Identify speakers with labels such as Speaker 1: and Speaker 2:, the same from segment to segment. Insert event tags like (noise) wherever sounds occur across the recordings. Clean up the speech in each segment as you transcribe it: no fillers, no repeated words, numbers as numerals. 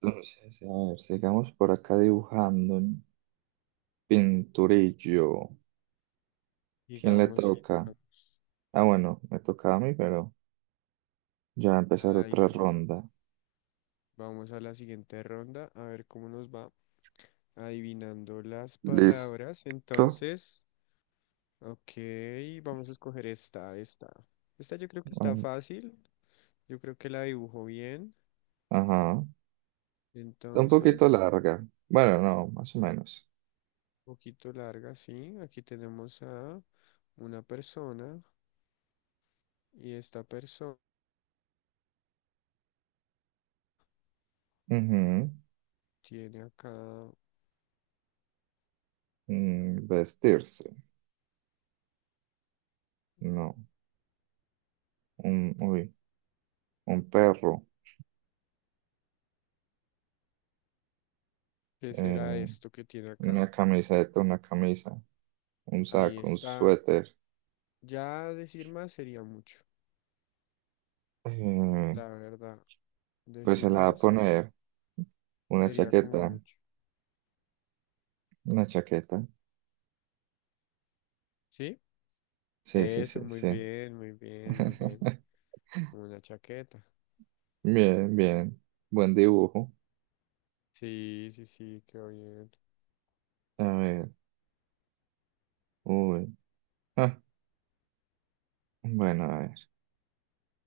Speaker 1: Entonces, a ver, sigamos por acá dibujando pinturillo. ¿Quién le
Speaker 2: Digamos, sí,
Speaker 1: toca?
Speaker 2: digamos.
Speaker 1: Ah, bueno, me toca a mí, pero ya va a empezar
Speaker 2: Ahí
Speaker 1: otra
Speaker 2: sí.
Speaker 1: ronda.
Speaker 2: Vamos a la siguiente ronda, a ver cómo nos va adivinando las
Speaker 1: ¿Listo?
Speaker 2: palabras. Entonces, ok, vamos a escoger esta, esta. Esta yo creo que
Speaker 1: A
Speaker 2: está
Speaker 1: ver.
Speaker 2: fácil, yo creo que la dibujo bien.
Speaker 1: Ajá. Está un poquito
Speaker 2: Entonces,
Speaker 1: larga. Bueno, no, más o menos.
Speaker 2: un poquito larga, sí. Aquí tenemos a una persona y esta persona
Speaker 1: Ujú.
Speaker 2: tiene acá,
Speaker 1: Vestirse. No. Un, uy, un perro.
Speaker 2: ¿qué será
Speaker 1: Eh,
Speaker 2: esto que tiene acá?
Speaker 1: una camiseta, una camisa. Un
Speaker 2: Ahí
Speaker 1: saco, un
Speaker 2: está.
Speaker 1: suéter.
Speaker 2: Ya decir más sería mucho,
Speaker 1: Eh,
Speaker 2: la verdad.
Speaker 1: pues
Speaker 2: Decir
Speaker 1: se la va a
Speaker 2: más sería,
Speaker 1: poner una
Speaker 2: sería como
Speaker 1: chaqueta.
Speaker 2: mucho.
Speaker 1: Una chaqueta.
Speaker 2: ¿Sí?
Speaker 1: Sí, sí,
Speaker 2: Eso,
Speaker 1: sí,
Speaker 2: muy
Speaker 1: sí.
Speaker 2: bien, muy bien, muy bien.
Speaker 1: (laughs)
Speaker 2: Una chaqueta.
Speaker 1: Bien, bien. Buen dibujo.
Speaker 2: Sí, sí, sí, quedó bien.
Speaker 1: A ver. Uy. Ah, bueno, a ver.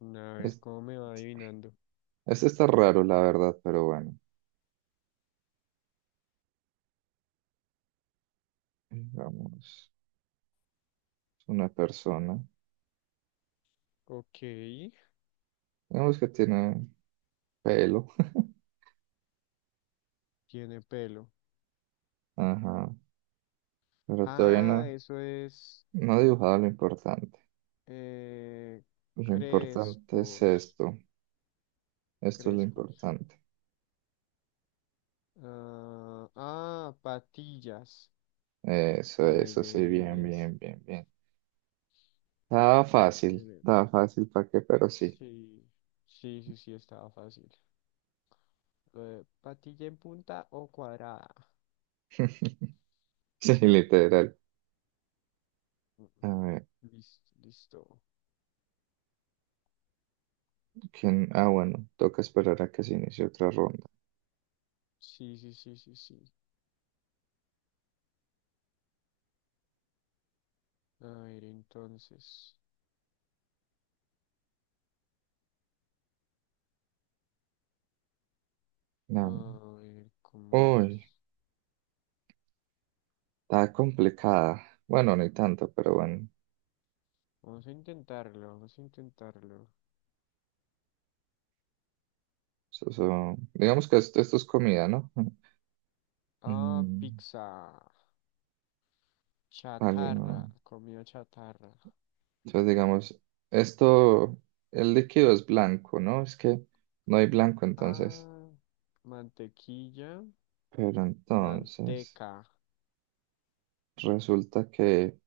Speaker 2: A ver,
Speaker 1: Es-
Speaker 2: ¿cómo me va adivinando?
Speaker 1: Este está raro, la verdad, pero bueno. Digamos, es una persona.
Speaker 2: Ok,
Speaker 1: Digamos que tiene pelo.
Speaker 2: tiene pelo.
Speaker 1: (laughs) Ajá. Pero todavía
Speaker 2: Ah,
Speaker 1: no,
Speaker 2: eso es
Speaker 1: no ha dibujado lo importante.
Speaker 2: eh,
Speaker 1: Lo importante es
Speaker 2: crespos,
Speaker 1: esto. Esto es lo
Speaker 2: crespos.
Speaker 1: importante.
Speaker 2: Ah, ah, patillas.
Speaker 1: Eso,
Speaker 2: Muy
Speaker 1: eso, sí,
Speaker 2: bien,
Speaker 1: bien,
Speaker 2: eso.
Speaker 1: bien, bien, bien. Estaba
Speaker 2: Bien,
Speaker 1: fácil.
Speaker 2: bien.
Speaker 1: Estaba fácil, ¿para qué? Pero sí.
Speaker 2: Sí, sí, sí, sí, estaba fácil. Patilla en punta o cuadrada.
Speaker 1: (laughs) (laughs) Sí, literal.
Speaker 2: Mm,
Speaker 1: A ver,
Speaker 2: Listo, listo.
Speaker 1: ¿quién? Ah, bueno, toca esperar a que se inicie otra ronda.
Speaker 2: Sí, sí, sí, sí, sí. A ver, entonces. A
Speaker 1: Nam.
Speaker 2: ver, ¿cómo
Speaker 1: Uy,
Speaker 2: es?
Speaker 1: está complicada. Bueno, ni tanto, pero bueno.
Speaker 2: Vamos a intentarlo, vamos a intentarlo.
Speaker 1: Digamos que esto es comida, ¿no? (laughs)
Speaker 2: Ah,
Speaker 1: Mm,
Speaker 2: pizza. Chatarra,
Speaker 1: ¿no?
Speaker 2: comida chatarra.
Speaker 1: Entonces, digamos, esto, el líquido es blanco, ¿no? Es que no hay blanco entonces.
Speaker 2: Ah, mantequilla,
Speaker 1: Pero entonces,
Speaker 2: manteca.
Speaker 1: resulta que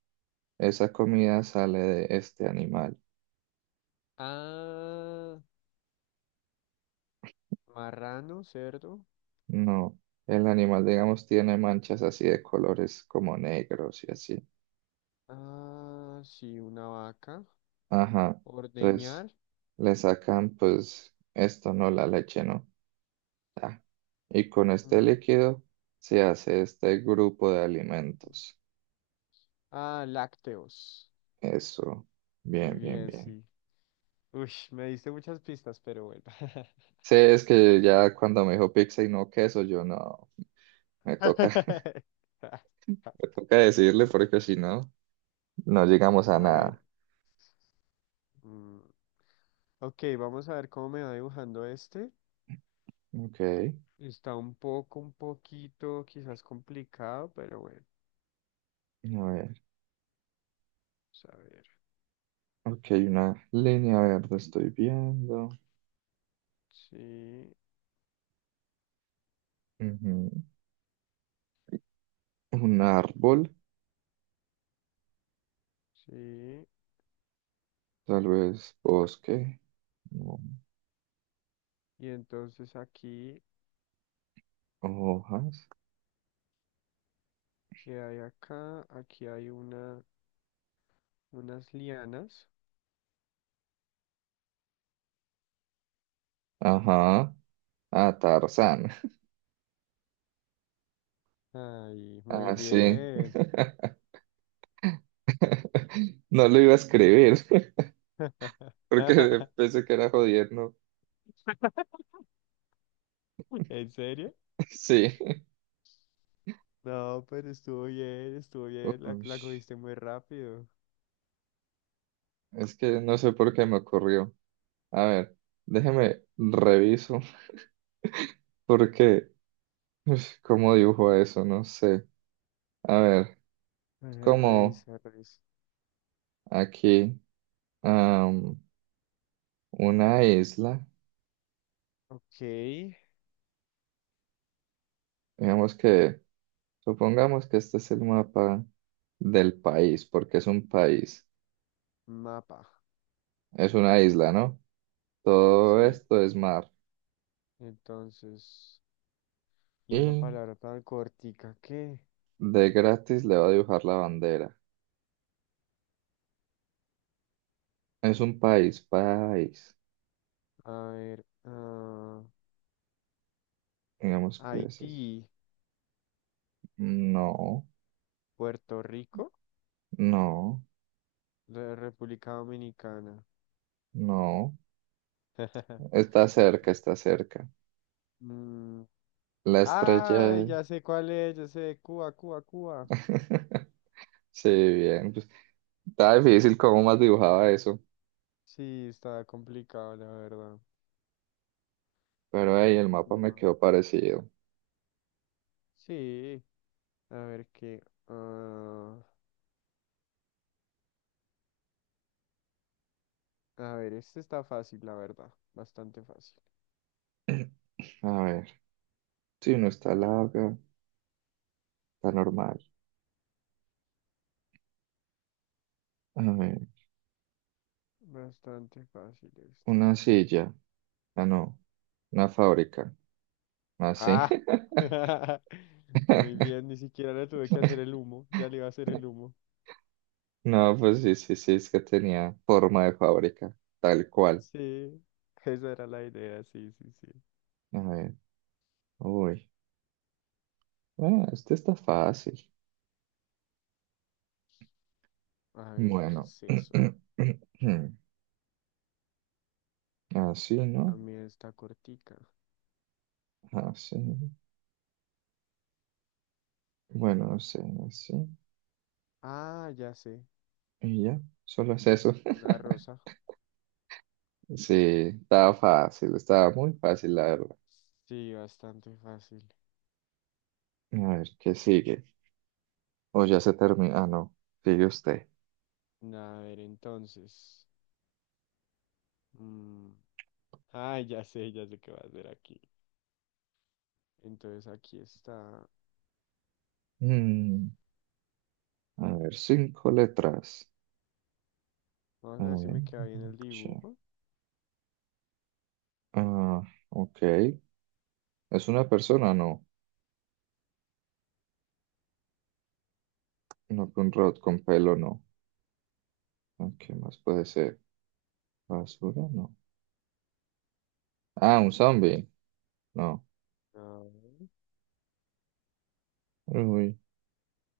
Speaker 1: esa comida sale de este animal.
Speaker 2: Ah, marrano, cerdo.
Speaker 1: No, el animal, digamos, tiene manchas así de colores como negros y así.
Speaker 2: Ah, sí, una vaca.
Speaker 1: Ajá, entonces
Speaker 2: Ordeñar.
Speaker 1: le sacan pues esto, no la leche, no. Ah, y con este
Speaker 2: mm,
Speaker 1: líquido se hace este grupo de alimentos.
Speaker 2: Ah, lácteos.
Speaker 1: Eso,
Speaker 2: Muy
Speaker 1: bien, bien,
Speaker 2: bien,
Speaker 1: bien.
Speaker 2: sí. Uy, me diste muchas pistas, pero bueno.
Speaker 1: Sí, es que ya cuando me dijo pizza y no queso, yo no, me toca, (laughs)
Speaker 2: (laughs)
Speaker 1: me toca decirle porque si no, no llegamos a
Speaker 2: A ver.
Speaker 1: nada.
Speaker 2: mm, Ok, vamos a ver cómo me va dibujando este.
Speaker 1: Ok, a
Speaker 2: Está un poco, un poquito, quizás complicado, pero bueno.
Speaker 1: ver,
Speaker 2: Vamos a ver.
Speaker 1: ok, una línea verde estoy viendo.
Speaker 2: Sí,
Speaker 1: Ujú. Un árbol,
Speaker 2: sí.
Speaker 1: tal vez bosque, no,
Speaker 2: Y entonces aquí,
Speaker 1: hojas.
Speaker 2: ¿qué hay acá? Aquí hay una, unas lianas.
Speaker 1: Ajá. Ah, Tarzán. (laughs)
Speaker 2: Ay, muy
Speaker 1: Ah, sí.
Speaker 2: bien.
Speaker 1: (laughs) No lo iba a escribir (laughs)
Speaker 2: (laughs)
Speaker 1: porque pensé que era jodiendo. (laughs)
Speaker 2: ¿En serio?
Speaker 1: Sí.
Speaker 2: No, pero estuvo bien, la
Speaker 1: Ush,
Speaker 2: cogiste muy rápido.
Speaker 1: es que no sé por qué me ocurrió. A ver, déjeme reviso (laughs) porque, ush, ¿cómo dibujo eso? No sé. A ver,
Speaker 2: A ver,
Speaker 1: como
Speaker 2: revisa, revisa.
Speaker 1: aquí. Una isla,
Speaker 2: Ok,
Speaker 1: digamos que, supongamos que este es el mapa del país, porque es un país,
Speaker 2: mapa.
Speaker 1: es una isla, ¿no? Todo
Speaker 2: Sí,
Speaker 1: esto es mar.
Speaker 2: entonces. ¿Y esa
Speaker 1: Y
Speaker 2: palabra tan cortica qué?
Speaker 1: de gratis le va a dibujar la bandera. Es un país, país.
Speaker 2: A ver, ah,
Speaker 1: Digamos que es así.
Speaker 2: Haití,
Speaker 1: No,
Speaker 2: Puerto Rico,
Speaker 1: no,
Speaker 2: la República Dominicana.
Speaker 1: no.
Speaker 2: (laughs)
Speaker 1: Está cerca, está cerca.
Speaker 2: Mm,
Speaker 1: La estrella
Speaker 2: Ah,
Speaker 1: es...
Speaker 2: ya sé cuál es, ya sé, Cuba, Cuba, Cuba.
Speaker 1: (laughs) Sí, bien. Pues, está difícil cómo más dibujaba eso,
Speaker 2: Sí, está complicado, la verdad.
Speaker 1: pero ahí el mapa me
Speaker 2: Cuba.
Speaker 1: quedó parecido.
Speaker 2: Sí, a ver qué. Ah, a ver, este está fácil, la verdad. Bastante fácil.
Speaker 1: (clears throat) A ver, sí, no está larga, está normal. A ver,
Speaker 2: Bastante fácil esto.
Speaker 1: una silla. Ah, no, una fábrica. Ah, sí.
Speaker 2: Ah, (laughs) muy bien,
Speaker 1: (laughs)
Speaker 2: ni siquiera le tuve que hacer el humo. Ya le iba a hacer el humo.
Speaker 1: No, pues sí, sí, sí, es que tenía forma de fábrica, tal cual.
Speaker 2: Sí, (laughs) esa era la idea, sí, sí, sí.
Speaker 1: A ver, uy, ah, este está fácil.
Speaker 2: A ver, ¿qué
Speaker 1: Bueno,
Speaker 2: es eso?
Speaker 1: (clears throat) así, ¿no?
Speaker 2: También está cortica.
Speaker 1: Así. Bueno, así, así.
Speaker 2: Ah, ya sé,
Speaker 1: Y ya, solo es eso.
Speaker 2: una
Speaker 1: (laughs)
Speaker 2: rosa.
Speaker 1: Sí, estaba fácil, estaba muy fácil, la verdad.
Speaker 2: Sí, bastante fácil.
Speaker 1: A ver, ¿qué sigue? O ya se termina. Ah, no. Sigue usted.
Speaker 2: A ver, entonces. mm, Ah, ya sé qué va a hacer aquí. Entonces aquí está.
Speaker 1: Mm, a ver, cinco letras. A
Speaker 2: Vamos a ver si
Speaker 1: ver.
Speaker 2: me queda bien el
Speaker 1: che-
Speaker 2: dibujo.
Speaker 1: Ah, ok. ¿Es una persona? No. No, un robot con pelo, no. Ah, ¿qué más puede ser? ¿Basura? No. Ah, un zombie. No.
Speaker 2: No.
Speaker 1: Uy,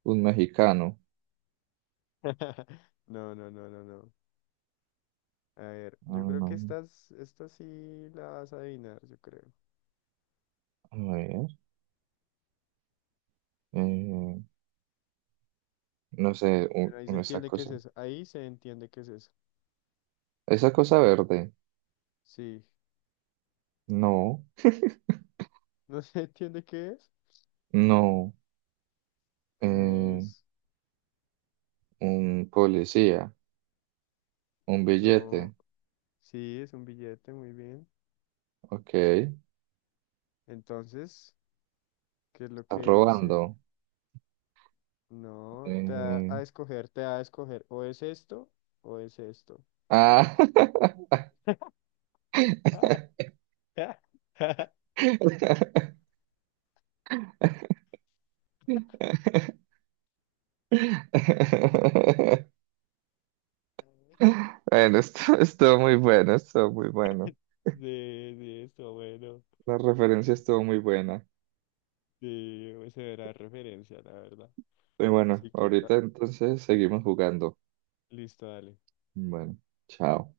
Speaker 1: un mexicano.
Speaker 2: (laughs) No, no, no, no, no. A ver, yo
Speaker 1: Ah,
Speaker 2: creo que
Speaker 1: no.
Speaker 2: estas, esta sí la vas a adivinar, yo creo.
Speaker 1: A ver. eh, no sé,
Speaker 2: Bueno, ahí se
Speaker 1: esa
Speaker 2: entiende qué es
Speaker 1: cosa.
Speaker 2: eso. Ahí se entiende qué es eso.
Speaker 1: Esa cosa verde.
Speaker 2: Sí.
Speaker 1: No.
Speaker 2: (laughs) ¿No se entiende qué es?
Speaker 1: No.
Speaker 2: Pues
Speaker 1: Eh,
Speaker 2: es...
Speaker 1: un policía. Un billete.
Speaker 2: No. Sí, es un billete, muy bien.
Speaker 1: Ok, estás
Speaker 2: Entonces, ¿qué es lo que
Speaker 1: robando.
Speaker 2: dice? No, te da
Speaker 1: Eh,
Speaker 2: a escoger, te da a escoger. O es esto o es esto.
Speaker 1: Ah.
Speaker 2: (laughs)
Speaker 1: (laughs)
Speaker 2: (laughs)
Speaker 1: Bueno, esto estuvo muy bueno, estuvo muy bueno.
Speaker 2: De esto bueno.
Speaker 1: La referencia estuvo muy buena.
Speaker 2: Sí, esa era la referencia, la verdad.
Speaker 1: Y bueno,
Speaker 2: Así que, esa-
Speaker 1: ahorita entonces seguimos jugando.
Speaker 2: listo, dale.
Speaker 1: Bueno, chao.